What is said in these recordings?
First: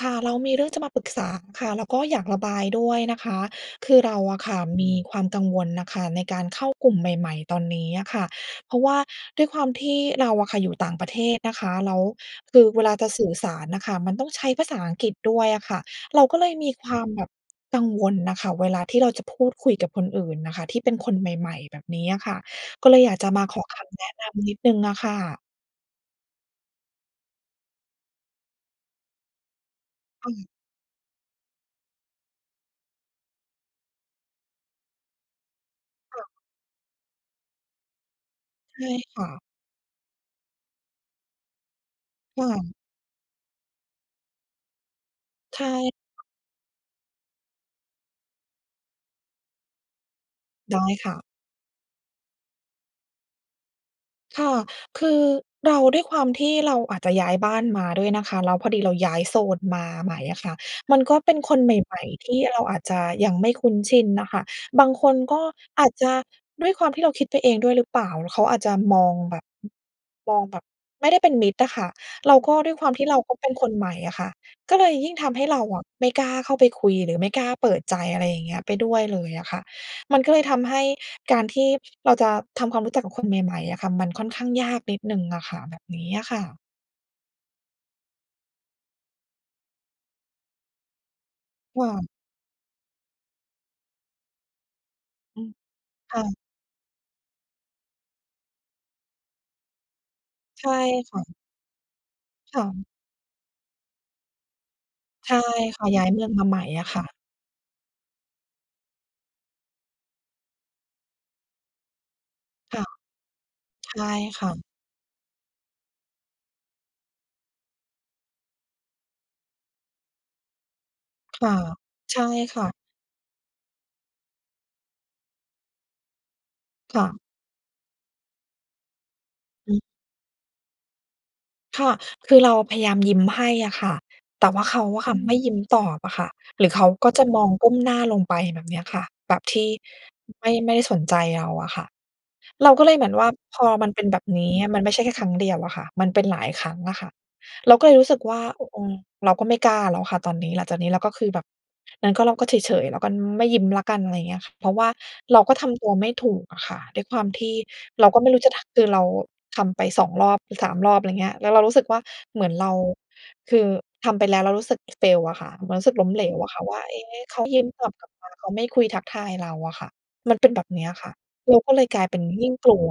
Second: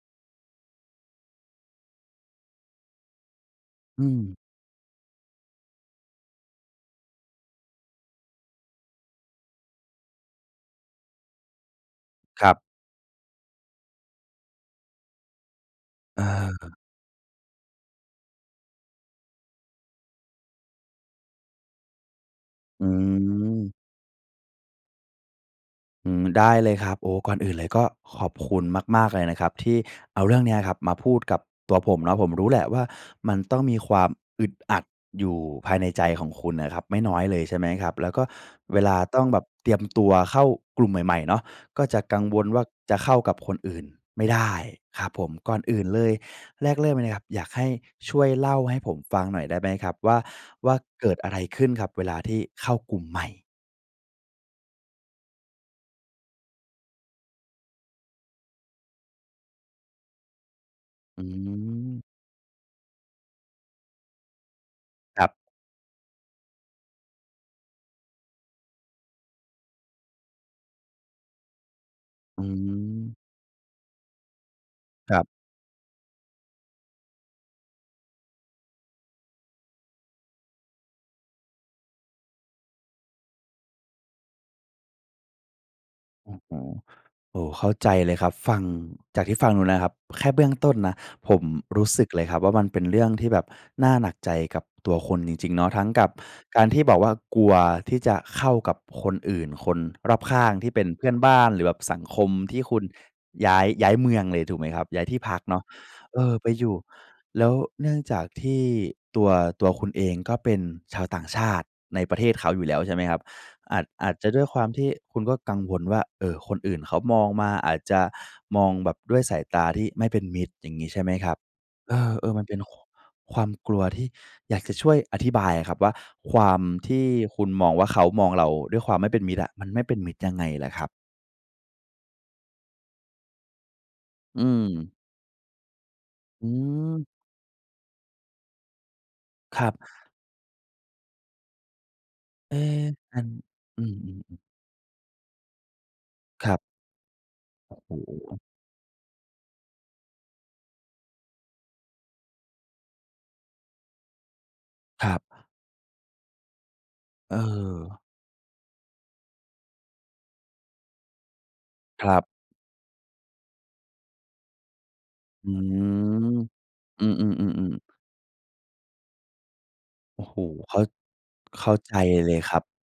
ค่ะ เรามีเรื่องจะมาปรึกษาค่ะ แล้วก็อยากระบายด้วยนะคะ คืออืเราม อะค่ะมีความกังวลน่ะค่ะ ในการเข้ากลุ่มใหม่ ๆ ตอนนี้อะค่ะ เพราะว่าด้วยความที่เราอะค่ะ อยู่ต่างประเทศนะคะ แล้วครคับ ือเวลาจะสื่อสารน่ะค่ะ มันต้องใช้ภาษาอังกฤษด้วยอะค่ะ เเราก็เลยมีออ ความแบบกังวลน่ะค่ะ เวลาที่เราจะพูดคุยกับคนอื่นน่ะค่ะ ที่เป็นคนใหม่ ๆ แบบนี้อะค่ะ อืก็เลยอยากจะมาขออ คำแนะนำนิดหนึ่งอะค่ะ อืม ได้เลยครับ โอ้ ก่อนอื่นเลยก็ขอบคุณมาก ๆ เลยนะครับ ที่เอาคเ่รื่องะ เนี้ยครับ มาพูดกับตัวผมเนาะ ผมรู้แหละว่า มันต้องมีความอึดอัดอยู่ภายในใจค่ขะ องคุณนะครับ ไม่น้อยเลยใช่ไหมครับ แล้วก็เใวช่ลาคต้อ่งะ แบบเตรียมตัวเข้ากลุ่มใหม่ ๆ เนาะ ก็จะกังวค่ลว่าะ จะเข้ากับคนอื่นไม่ได้ครับผม ก่ใอชนอื่นเลยแ่ แลกเริ่มเลยนะครับ อยากให้ช่วยเล่าให้ผมฟังหน่อยได้ไหมครับว่า ว่าได้เกคิ่ดะ อะไรขึ้นครับ เวลาที่เข้ากลุ่มใหม่? ค่ะ คือเรา ด้วยความที่เราอาจจะย้ายบ้านมาด้วยนะคะ แล้วพอดีเราย้ายโซนมาใหม่อะค่ะ มันก็อืเป็นคนใหมอ ่ ๆ ที่เราอาจจะยังไม่คุ้นชินน่ะค่ะ บางคนครับ ก็อาจจะด้วยความที่เราคิดไปเองด้วยหรือเปล่า แล้วเขาอาจจะมองแบบ มองแบบไม่ได้เป็นมิตรอะค่ะ เราอืก็ด้วยความที่อ เราก็เป็นคนใหม่อะค่ะ ก็เลยยิค่งรัทบ ำให้เราอะไม่กล้าเข้าไปคุย หรือไม่กล้าเปิดใจ อะไรอย่างเงี้ย ไปด้วยเลยอะค่ะ มันก็เลยทำให้การที่เราจะทำความรู้จักกับคน ใหม่ ๆ อะค่ะ มันค่อนข้างยากนิดหนึ่งอะค่ะ แบบนี้อะอืค้อ่ฮะ ือ โอ้โฮ เข้าใจเลยครับ ฟัง จากที่ฟังดูนะครับ แค่เบื้องต้นนะ ผมครู่้สะ ึกเลยครับว่า มันเป็นเรื่องที่แบบน่าหนักใจกับตัวคุณจอืรม ิง ๆ เนาะ ทั้งกับค่ะ การที่บอกว่ากลัวที่จะเข้ากับคนอื่น คนรอบข้างใชที่่เป็นเพื่อคน่ะ บ้าน หรือแบบสังคมทคี่่คุะ ณย้าย ย้ายเมืองเลยถูกไหมครับ ย้ายที่ใพช่ักเนาะ ค่ะ ย้ายเเมอืองอ มาไปใหมอ่ยู่ อะค่ะ แล้วเนื่องจากที่ตัว ตัวคุณเองก็เป็นชาวต่างชาติในประเทศเขาอยู่แลค้ว่ะ ใช่ไหมครับ อาจ ใชอ่าจจะดค้วย่ควะ ามที่คุณก็กังวลว่า เออ คนอื่นเขามองมา อาจจะมองแบบด้วยสายตาที่ไม่เป็นมิตร อย่างงี้ใช่ไหมครับ ค่ะ เใช่ออ ๆ มันเปค็น ่ค ะ ความกลัวที่อยากจะช่วยอธิบายอะครับว่า ความทคี่่ะ คุณมองว่า เขามองเราด้วยความไม่เป็นมิตรอะ มันอืไมอ ่เป็นมิตรยังไงเหรอครับ? ค่ะ คือเราพยายามยิ้มให้อะค่ะ อืแต่ว่าเขาม อะค่ะไม่ยิ้มตอบอะค่ะ อืหรือเขาม ก็จะมองก้มหน้าลงไป แบบเนี้ยค่ะ แบบทคีรั่บ ไม่ ไม่ได้สนใจเราอะค่ะ เอ๊ เราก็เลยเหมือนอัว่า น พออืมันเป็นแบม บๆ นๆ ี้ มันไม่ใช่แค่ครั้งเดียวอะค่ะ มันเป็นหลาคยรับ ครั้งอะค่ะ เราก็เโลอย้รู้สึกโวฮ ่า อ อืม เราก็ไม่กล้าแล้วค่ะตอนนี้ หลังจากนี้แล้วก็คือแบบ งั้นก็เราก็เฉย ๆ แล้วก็ไม่ยิ้มแล้วกัน อะไรเงี้ยค่ะ เพราะว่าครับ เราก็ทำตัวไม่ถูกอะค่ะด้วยความเที่ออ เราก็ไม่รู้จะทัก คือเราทำไป 2 รอบ 3 รอบ ไรเงี้ย แล้วเรารู้สึกว่าครับ เหมือนเรา คือทำไปแล้วเรารู้สึก fail อะคอ่ืะ มันรู้สึกล้มเหลม วอะค่ะว่า เอ๊ อือ ๆ ๆ ๆ เขาไม่ยิ้มตอบกลับมา เขาไม่คุยทักทายเราอะค่ะ โอ้มโฮ ันเป็นแบบเข้เนา ี้ยค่ะ เราเขก็้าเลยใจกลายเป็นเลยยิ่คงรับ กลัว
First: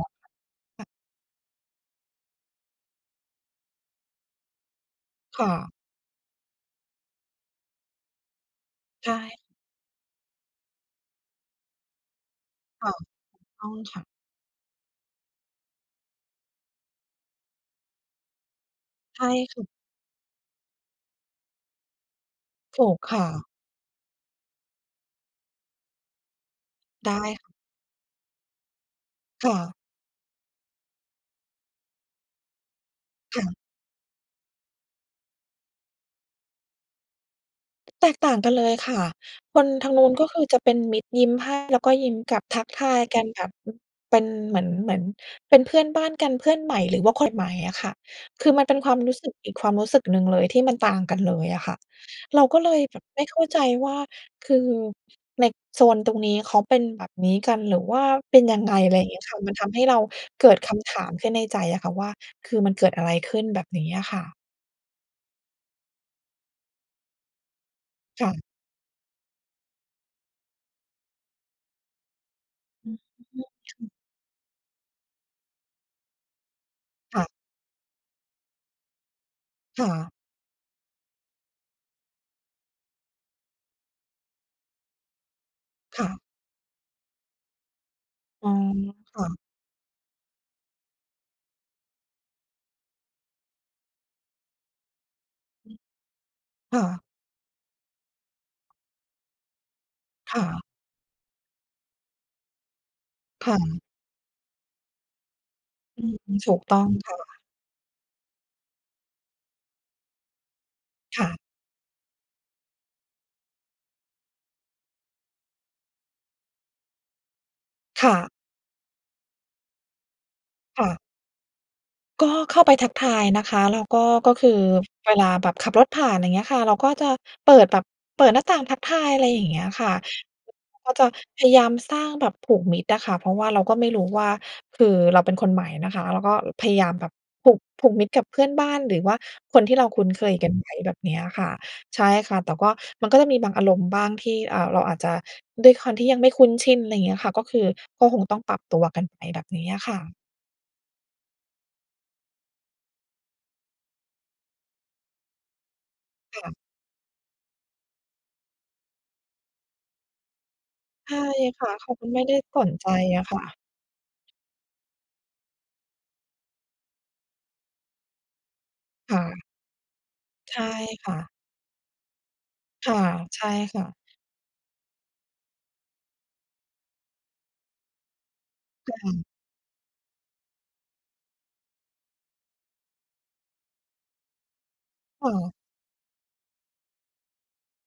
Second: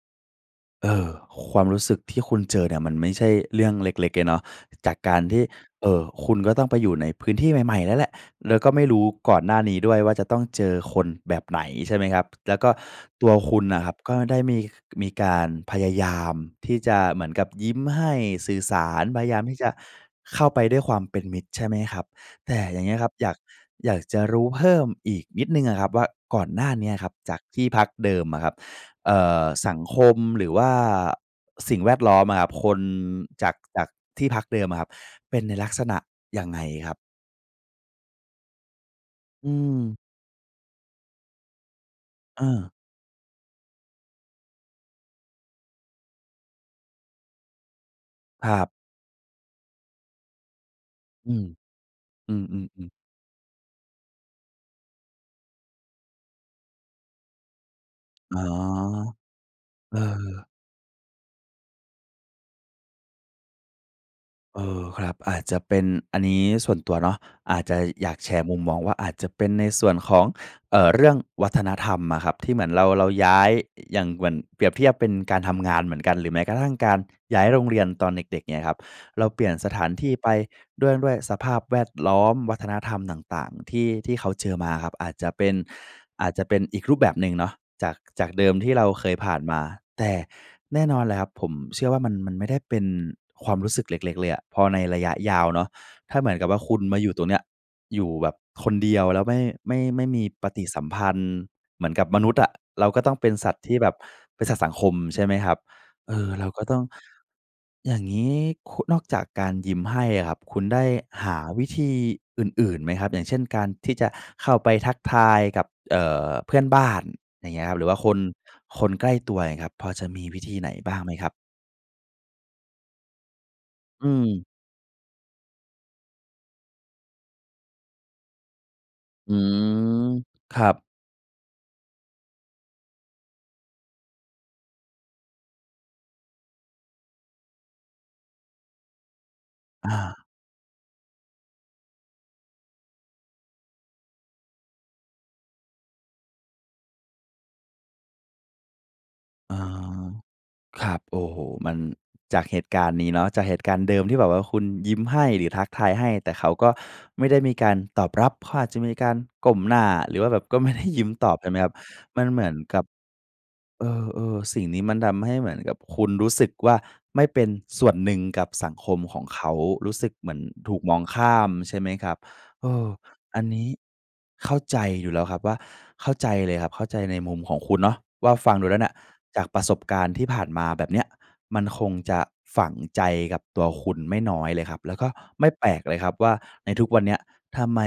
ค่ะ เออ ความรู้สึกที่คุณเจอเนี่ยมันไม่ใช่เรื่องเล็ก ๆ เลยเนาะ จากการทีค่ ่ะ เอ่อ คุณก็ต้องไปอยู่ในพื้นที่ใหม่ ๆ นั่นแหละ แล้วก็ไม่รู้ใชก่ ่อนหน้านี้ด้วยว่าจะต้องเจอคนแบบไหนใช่ไหมครับ? แล้วก็ค่ะ ตัวคุตณ้องน่ะครัคบ ่ะ ก็ได้มี มีการพยายามที่จะเหมือนกับยิ้มให้ สื่อสาร ใพชย่ายามทคี่่ะ จะเข้าไปด้วยความเป็นมิตร ใช่ไหมครับ? แต่อยถ่างเูงี้กยครับ ค่อยาก ะ อยากจะรู้เพิ่มอีกนิดหนึ่งอะครับว่า ก่อนหน้าเนี้ยคไรัดบจา้ กที่พักเดิมอะครับ เอ่อ ค่สะ ังคม หรือว่าสิ่งแวดล้อมอะครับ คนค่จาะ ก จากที่พักเดิมอะครับเป็นในลักษณะยังไงครับ? แตกต่างกันเลยค่ะ อืคนทาม งนู้น ก็คือจะเป็นมิตร ยิ้มให้แล้วก็ยิ้มกลัเบ ทักออ ทายกันแบบ เป็นเหมือน เหมือนเป็นเพื่อนบ้านกัน เพื่อนใหม่ หรือว่าคนใหม่อะค่ะ คืคอรมัันบ เป็นความรู้สึกอีกความรู้สึกหนึ่งเลยที่มันต่างกันเอืลม ยอะค่ะ อืเราก็เลยม ๆ ๆ แบบไม่เข้าใจว่า คือในโซนตรงนี้เขาเป็นแบบนี้กัน หรือว่าเอป๋อ ็นยังไง? ไรงี้ค่ะ มันทำให้เเอราอ เกิดคำถามขึ้นในใจอะค่ะว่า คือมันเกิดอะไรขึ้น? แบบนี้อะค่ะ เออ ครับ อาจจะเป็น อันนี้ส่วนตัวเนาะ อาจจะ อยากคแ่ชระ ์มุมมองว่า อาจจะเป็นในส่วนของ เอ่อ เรื่องวัฒนธรรมอะครับ ที่เหมือนเรา อืม เราย้าย ค่ะ อย่างเหมือน เปรียบเทียบเป็นการทำงานเหมือนกัน หรือแม้กระทั่งการค่ะ ย้ายโรงเรียนตอนเด็ก ๆ เงี้ยครับ เราเปลี่ยนสถคา่นทีะ ่ไป ด้วย ด้วยสภาพแวดล้อม วัฒนธรรมต่าง ๆ ที่ ที่เขาเจอมาครับ อาจจะเป็น ค่ะ อาจจะเป็นอีกรูปแบบหนึ่งเนาะ จาก จากเดอิ๋อ มที่เราเคคย่ผะ ่านมา แต่แน่นอนเลยครับ ผมเชื่อว่ามัน มันไม่ได้เป็นความรู้สึกเล็ก ๆ เลยอะ พอในระยะยาวเนาอะ ืม ถ้าเหมือนกับว่าคคุ่ณะ มาอยู่ตรงเนี้ย อยู่แบบคนเดียว แล้วไม่ ไม่ ไม่มีค่ปฏะ ิสัมพันธ์ เหมือนกับมนุษย์อะเราก็ต้องเป็นสคั่ตว์ที่ะ แบบ เป็นสัตว์สังคม ใช่ไหมครับ? อืเอม อ เราถูกก็ตต้้ออง งค่ะ อย่างงี้ คุ นอกจากการยิ้มให้อะครับ คุณได้คห่ะ าวิธีอื่น ๆ ไหมครับ? อย่างเช่น การที่จะเข้าไปทักทายกับ เอ่อ เพื่อนบ้าน อย่างเงี้ยครับ หรือว่าคค่น ะ คนใกล้ตัวเงี้ยครับ พอจะมีวิธีไหนค่บะ ้างไหมครับ? ก็เข้าไปทักทายนะคะ แล้วก็ อืก็ม คือ เวลาแบบขับรถผ่าน ไรเงี้ยค่ะ เราก็จะเปิดแบบ เปิดหน้าต่างทักทาย ไรอือย่างเงี้ยค่ะ ม คครัือบ ก็จะพยายามสร้าง แบบผูกมิตรอะค่ะ เพราะว่าเราก็ไม่รู้ ว่า คือเราเป็นคนใหม่นะคะ เราก็ เอ่อ พยายามแบบผูก ผูกมิตรกับเพื่อนบ้าน หรือว่าคนที่เราอคุ้นเา คยกัน ใช้แบบเนี้ยค่ะ ใช่ค่ะ แต่ก็ มัน ก็จะมีบางอารมณ์บ้างที่ อ่า เราอาจจะ ด้วยความที่ยังไม่คุ้นชิน ไรเงี้ยค่ะ ก็คือ ก็คงต้องปรับตัวกันไปแบบอนะี้อฮะค่ะ ะ ครับ โอ้โฮ! มัน จากเหตุการณ์นี้เนาะ จากเหตุการณ์เดิมที่แบบว่าคุณยิ้มให้ หรือทักทายให้ แต่คเข่าะ ก็ไม่ได้มีการตอบรับ เขาอาจจะมีการก้มหน้า หรือว่าแบบก็ ไม่ได้ ยิ้มให้ตอบ ใช่ไหมคคร่ัะ บ เขาก็ไมม่ันไดเ้หมือนสนกัใบ จอะค่ะ เออ ๆ สิ่งนี้มันทำให้เหมือนกับคุณรู้สึกว่า ไม่เป็นส่วนหนึ่งกับสังคมคข่องเขะ า รู้สึกเหมือนใช่ถูกมองค่ะ ข้าม ใช่ไหมครับ เออ ค่ะ อใัชน่นี้ ค่ะ เข้าใจอยู่แล้วครับว่า เข้าใจเลยครับ เข้าใจในมุมของคุณเนาะว่า ฟังดูแล้วเนีค่ย่ะ จากประสบการณ์ที่ผ่านมาแบบเนี้ย มันคงจะฝังใจกับตัวคุณไม่น้อยเลยครับ แล้วก็ค่ไม่ะ แปลกเลยครับว่า ในทุกวันเนี้ย ทำไม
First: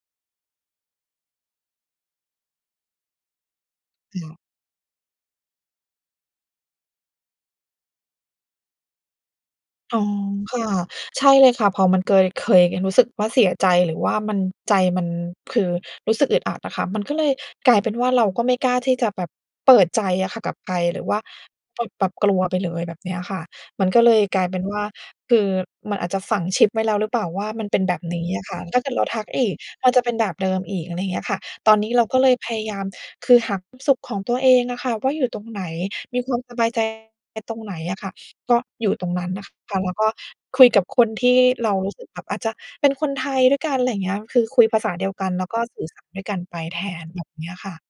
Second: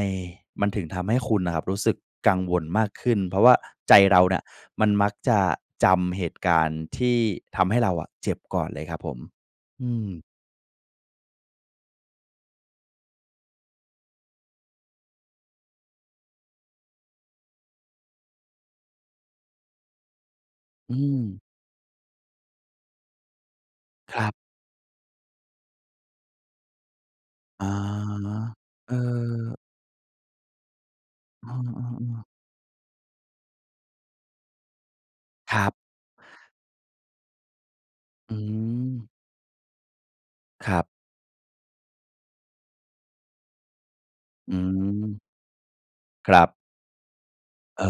มันถึงทำให้คุณน่ะครับรู้สึกกังวลมากขึ้น เพราะว่าใจเครา่นะ ่ะมันมักจะจำเหตุการณ์ที่ทำให้เราอะเจ็บก่อนเลยครับผม อือ๋อ ม ค่ะ ใช่เลยค่ะ พอมันเกย เคยกันรู้สึกว่าเสียใจหรือว่ามัน ใจมันคือ รู้สึกอึดอัดอะค่ะ มันก็เลยกลายเป็นว่าเราก็ไม่กล้าที่จะแบบเปิดใจอะค่ะกับใคร อืหรือว่า ม ปุบปับ กลัวไปเลยแบบเนี้ยค่ะ มันก็เลคยรับ กลายเป็นว่า คือมันอาจจะฝังชิปไว้แล้วหรือเปล่าว่าอมัะนเป็นแบบนี้ฮะ อะค่ะ ถ้าเกเิอดเราทักอีก อ มันจะเป็นแบบเดิมอีก อะไรเงี้ยค่ะ อืตอนนี้เราก็อ ๆ ๆ เลยพยายาม คือหาความสุขของตัวเองอะค่ะว่า อยู่ตรงคไหรน ับ มีความสบายใจ ไอ้ตรงไหนอะค่ะ อืก็อยู่ตม รงนั้นน่ะค่ะ ค่ะ แล้วก็คุคยรกัับบ คนที่เรารู้สึกแบบ อาจจะ เป็นคนไทยด้วยกัน ไรเงี้ย คืออืคุยภาษาเดียวม กัน แล้วก็สื่อสารด้วยคกัรนัไบ ปแทน แบบเนี้ยค่ะ เอ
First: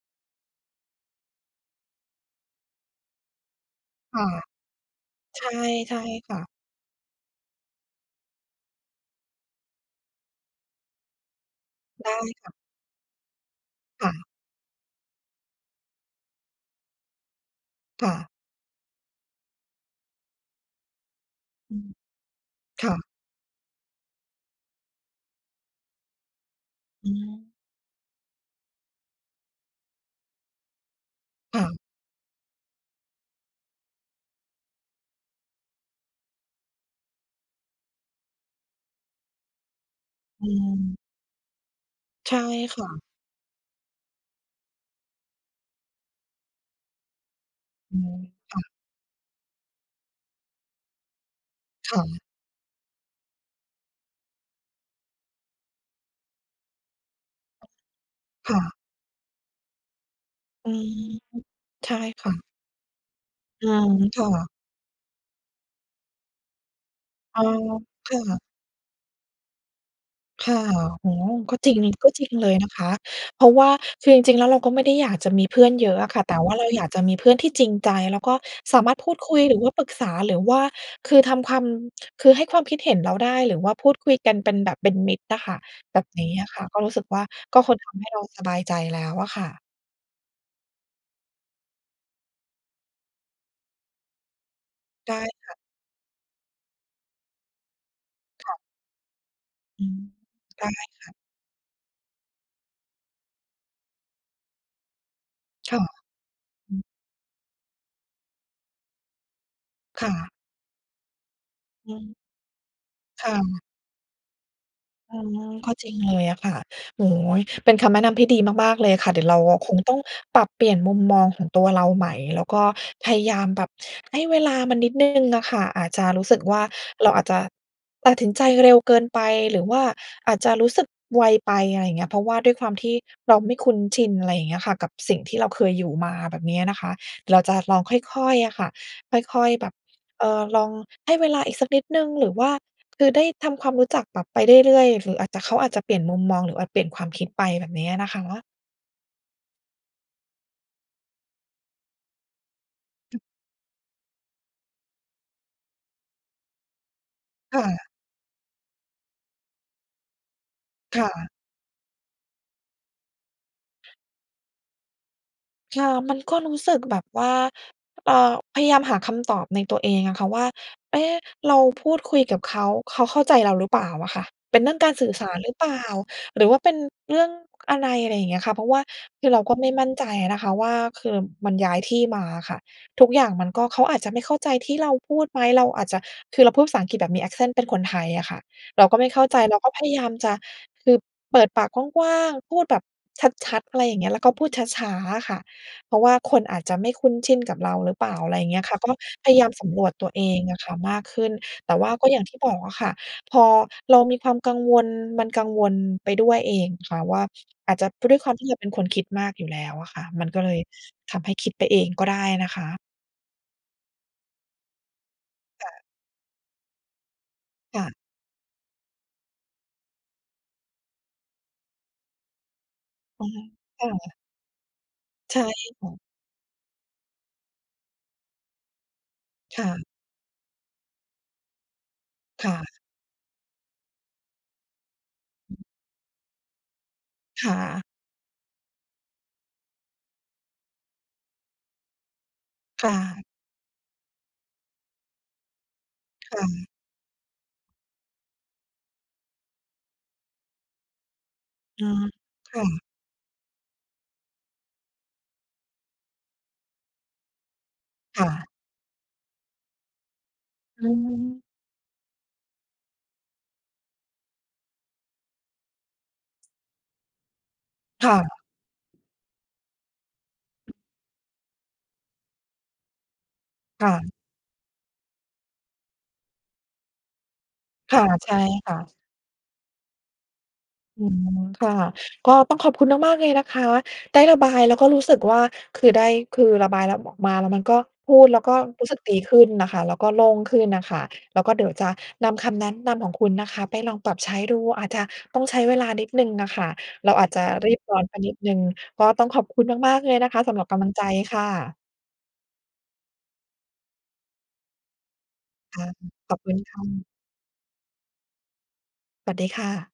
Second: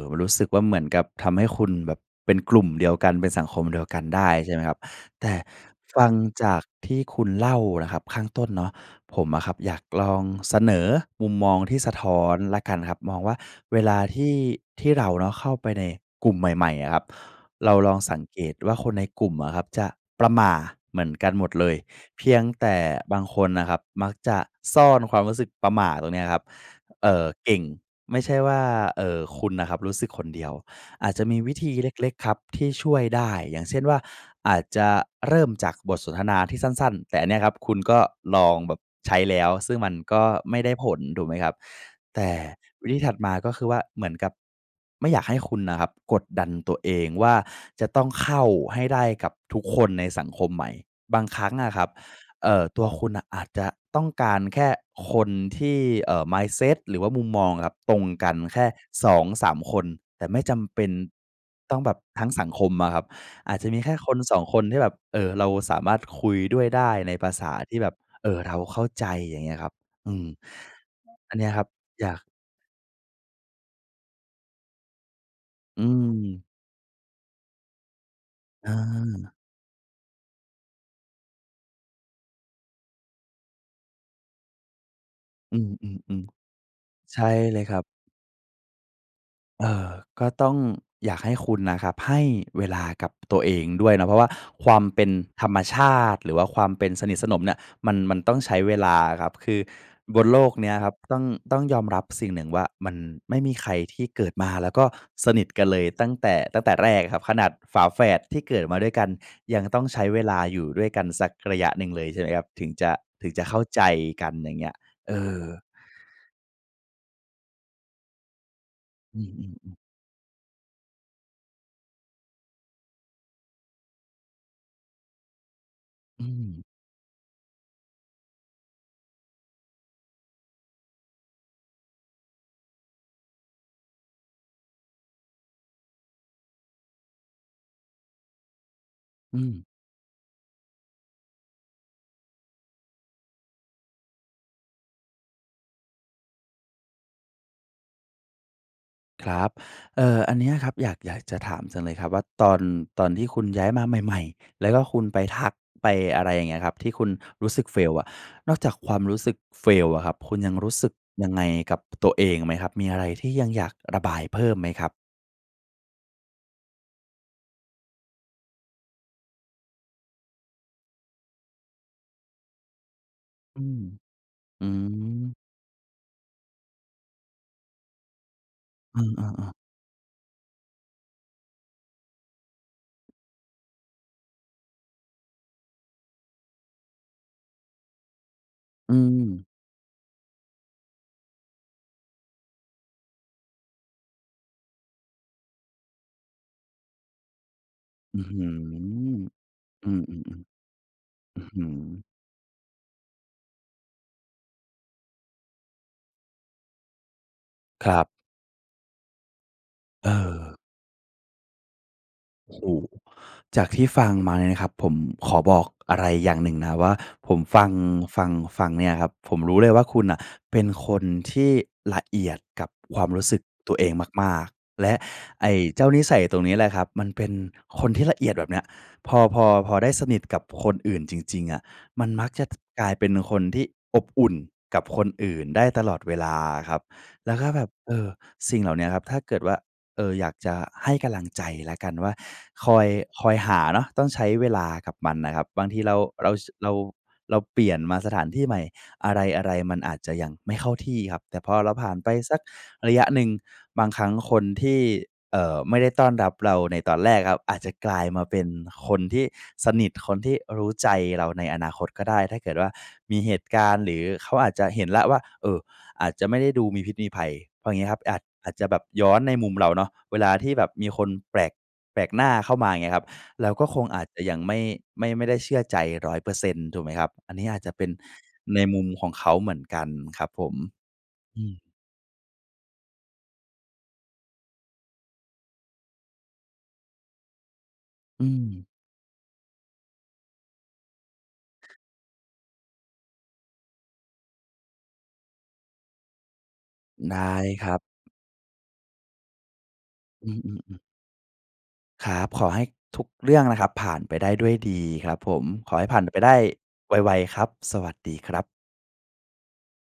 อ ๆ รู้สึกว่าเหมือนกับทำให้คุณแบบเป็นกลุ่มเดียวกัน เป็นสังคมเดียวกันคได่้ ะ ใช่ไหมครับ แต่ ใช่ ใชฟ่ังค่ะ จากที่คุณเล่านะครับข้างต้นเนาะ ผมอะครับอยากลองเสนอมุมมองที่สะทได้้อนค่ะ แล้วกันครับ มองว่าเวลาค่ทะ ี่ ที่เราเนาะเข้าไปในกลุ่มใหม่ ๆ อะครับ เราลองค่สัะ งเกตว่าคนในกลุ่มอะครับจะประหม่าเหมือนกันหมดเลอย ืม เพียงแต่ค่ะ บางคนน่ะครับมักจะซ่อนความรู้สึกประหม่าตรงเนี้ยครับ เออื่อ เกม ่ง ไม่ใช่ว่า เอ่อ คุณน่ะครับรู้สึกคนเดียว อาจจะมีวิค่ธีะ เล็ก ๆ ครับที่ช่วยได้ อย่างเช่นว่า อาจจะเริ่มจากบทสนทนาที่สั้น ๆ แต่อันเนี้ยครับคุณก็ลองแบบใช้แล้ว ซึ่งมันก็อไม่ได้ผืม ล ถูกไหมครับ? แต่ ใช่ค่วิะ ธีถัดมาก็คือว่าเหมือนกับ ไม่อยากให้คุณน่ะครับกดดันตัวเองว่า จะอืต้องม เข้าค่ะ ให้ได้กับทุกคนในสังคมใหม่ บางครั้งอะครับ ค่ะ เอ่อ ตัวคุณน่ะอาจจะต้องการแค่คนที่ เอ่อ mindset หรือว่ามุมมองอะครับตรงกันคแ่ค่ ะ 2-3 คน แต่ไม่จอืำเปอ็นฮึ ต้องใแชบ่บทคั้่งสะ ังคมอะครับ อาจอจืะมีแม ค่ คคน่สอะ ง คนที่แบบ เออ เราสามารถคุยด้วยได้ในภาอ๋ษอ าที่แบบ ค่เออ ะ เราเข้าใจ อย่างเงี้ยครับ อืม ค่ะ โอ้โฮ! อันเนี้ยก็ครับ จริง อกย็าจก ริงเลยนะคะ เพราะว่า คือจริง ๆ แล้วเราก็ไม่ได้อยากจะมีเพื่อนอืเยอะอะค่ะ แต่ม ว่าเราอยากจะมีเพื่อนที่จริงใจ แล้วก็อสามารถพูดคา ุย หรือว่าปรึกษา หรือว่า คือทำความ คือให้ความคิดเห็นเราได้ หรือว่าพูดคุยกันเป็นแบบ เป็นมิตรอะคอ่ืะ แบบม นี้อะค่ะ ก็รูๆ ้สึกๆ ใวช่า ่กเล็ยคคน รับ ทำให้เราสบายใจแล้วอะค่ะ เออ ก็ต้อง อยากให้คุณน่ะครับให้เวลากับตัวเองด้วยนะ เพราะว่าความเป็ไนด้ธคร่ะ รมชาติ หรือว่าความเป็น สนิทสนมเนี่ย มัน มันต้องคใช่้ะ เวลาอะครับ คืออืม บนโลกไดเน้ี้ยครับ ค่ะ ต้อง ต้องยอมรับสิ่งหนึ่งว่า มันไม่มีใครที่เกิดมา แล้วก็สนิทกันคเล่ะ ยตั้งแต่ ตั้งแอต่ืม แรกอะครับ ขนาดฝาแฝดที่เกิดมาด้วยกันยังต้องใชค้่เวะ ลาอยู่ด้วยกันสักระยะหนึ่องืเลย ม ใช่ไหมครับ ถึงจะ คถึ่งจะเะ ข้าใจกัน อย่างเงี้ย เออะอ ฮะ ก็จริงเลยอะค่ะ โอ้โฮ! เป็นคำแนะนำที่ดีมาก ๆ เลยค่ะ อเดืี๋ยวเรา อ คอ ๆ ๆ งต้องปรับเปลี่ยน มุมมองของตัวเราใหม่ แล้วก็พยายามแบบให้เวลามันนิดหนึ่งน่ะค่ะ อาจจะอรูื้สึกว่ม า เราอาจจะ ตัดสินใจ เร็วเกินไปหรือว่าอาจจะรู้สึกไวไป อะไรเงี้ย เพราะว่าด้วยความที่เราไม่คุ้นชิน อะไรเงี้ยค่ะ กับสิ่งที่เราเคยอยู่มา แบบเนี้ยนะคะ เราจะลองค่อย ๆ อะค่ะ อคื่อย ๆ ม แบบ เอ่อ ลองให้เวลาอีกสักนิดหนึ่ง หรือว่า คือได้ทำความรู้จักแบบไปเรื่อย ๆ หรืออาจจะ เขาอาจจะเปลี่ยนมุมมอง หรืออาจเปลี่ยนความคิดไปแบบเนี้ยนะคะ ครับ เอ่อ อันเนี้ยครับอยาก อยากจะถามจังเลยครับว่า ตอน ตอนที่คุณย้ายมาใหม่ ๆ แล้วก็คุณไปทัก ไป อะไรอย่างเงี้ยครับ ที่คุณรู้คส่ึก ะ fail อะ นอกจากความรู้สึก fail อะครับ คุณยังรู้สึกค่ะ ยังไงกับตัวเองไหมครับ? มีอะไรที่ยังอยากระบายเพิ่มไหมครับ? ค่ะ มันก็รู้สึกแบบว่า เอ่อ พยายามหาคำตอบในตัวเองอะค่ะว่า เอ๊ะ! เราพูดคุยกับเขา เขาเข้าใจเราอืหรือเปม ล่าอะค่ะ เป็นอืเรื่องการสื่อสาม รหรือเปล่า หรือว่าเป็นเรื่องอะไร อะไรอย่างเงี้ยค่ะ เพราะว่าอืม เอคือเราอ กๆ ็ไม่มั่นใจอะนะคะว่า คือมันย้ายที่มาอะค่ะ ทุกอย่างมันก็ เขาอาจจะไม่เข้าใจที่เราพูดไหม เราอาจจะ คือเราพูดภาษาอังกฤษแบบมี accent เป็นคนไทยอะค่ะ เราอืก็ไม่เข้าใจ ม เราก็พยายามจะ คือเปิดปากกว้าง ๆ พูดแบบชัด ๆ อะไรอย่างเงี้ย แล้วก็พูดช้า ๆ อะค่ะ เพราะว่าคนอาจจะไม่คุ้นชินกับเราหรือ เปล่า อื้ออะฮไรือ เงี้ยค่ะ ก็พยายามสำรอืวจม ตัวเองอๆ ะค่ะมากขึ้น ๆ อื้อฮืแต่อ ว่าก็อย่างที่บอกอะค่ะ พอเรามีความกังวล มันกังวลไปด้วยเองค่ะว่า อาจจคะรัเพรบ าะด้วยความที่เราเป็นคนคิดมากอยู่แล้วอะค่ะ เมันก็เลออ ยทำให้คิดไปเองก็ได้นโะอ้คโฮ! ะ จากที่ฟังมาเนี่ยนะครับผม ขอบอคก่ะ อะไรอย่างหนึ่งนะครับว่า ผมฟัง ค่ะ ฟัง ฟังเนี่ยนะครับ ผมรู้เลยว่า คุณน่ะเป็นคนที่ละเอียดกับความรอู้ะสฮึกะ ตัวคเอ่งะ มาก ๆ แล้วใช่ไอ้เจค้า่ะ นิสัยตรงนี้แหละครับ มันเป็น คนที่ละเอียดแบบเนี้ย พอ พอ ค่พอะ ได้สนิทกับคนอื่นจริง ๆ อะ มันมักจคะ ่ท ะ กลายเป็นคนที่อบอุ่นกับคนอื่นได้ตลอดเวลาอะครับ แล้วคก็่แบบ ะ เออ สิ่งเหล่าเนี้ยครับ ถ้าเกิดว่า เอ่อ อยากจะให้กำลังใจแล้วกันว่า คอคย ่ะ คอยหาเนาะ ต้องใช้เวลากับมันน่ะครับ บางทีเรา เรา ค่ช ะ เรา เราเปลี่ยนมาสถานที่ใหม่ อะไร ๆ มันอาจจะยังไม่เข้าที่ครับ แต่พอเราอผ๋อ ่านไปสักค่ะ ระยะหนึ่ง บางครั้งคนที่ เอ่อ ไม่ได้ต้อนรับเราในตอนแรกอะครับ อาจจะกลายคมา่เป็ะ นคนที่สนิท คนที่รู้อใืจอฮเราใึ นอนาคตก็ได้ ถ้าเกิดว่ามีเหตุการณ์ หรือเขาอาจจะเห็นแล้วว่า เออ อาจจะไม่ได้ดูมีพิษมีภัย เพราะอย่างงี้ครับ ค่อาจ ะ อาจจะแบบย้อนในมุมเราเนาะ เวลาที่แบบมีคนแปลก แปลกหน้าเข้ามาอย่างเงี้ยครับ เราก็คคง่ะ อาจจะยังไม่ ไม่ ไม่ได้เชื่อใจ 100% ถูกไหมครับ? อันนี้ อาจจะเป็นค่ะ ใช่ในค่มุมะ ของเขาเหมือนกันครับผม อือฮึ อืม ค่ะ ก็ต้องขอบคุณ มาก ๆ เลยนะคะ ได้ระบายแล้วก็รู้สึกว่า คือได้ คือระบายแล้วบอกมา แล้วมันก็ พูอืดแล้วก็ม รู้สึกดีขึ้นน่ะค่ะ แล้วก็โล่งขึ้นน่ะค่ะ แล้วก็เดี๋ยวจะนำคำแนะนำของคุณนะคะไปลองปรับใช้ดู อาจจะต้อง ใช้เวลานิดหนึ่งน่ะค่ะ เราไดอาจ้จะครรีับบ ร้อนไปนิดหนึ่ง ก็ต้องขอบคุณมาก ๆ เลยนอืะคะสำหม รับๆ กๆ ำลังใจค่ะ ครับ ขอให้ทุกเรื่องนะครับผ่านไปได้ด้วยดีครับผม ขอคให่้ะ ผ่านไปไดข้อบคุณค่ไะ ว ๆ ครับ สวัสดีครับ สวัสดีค่ะ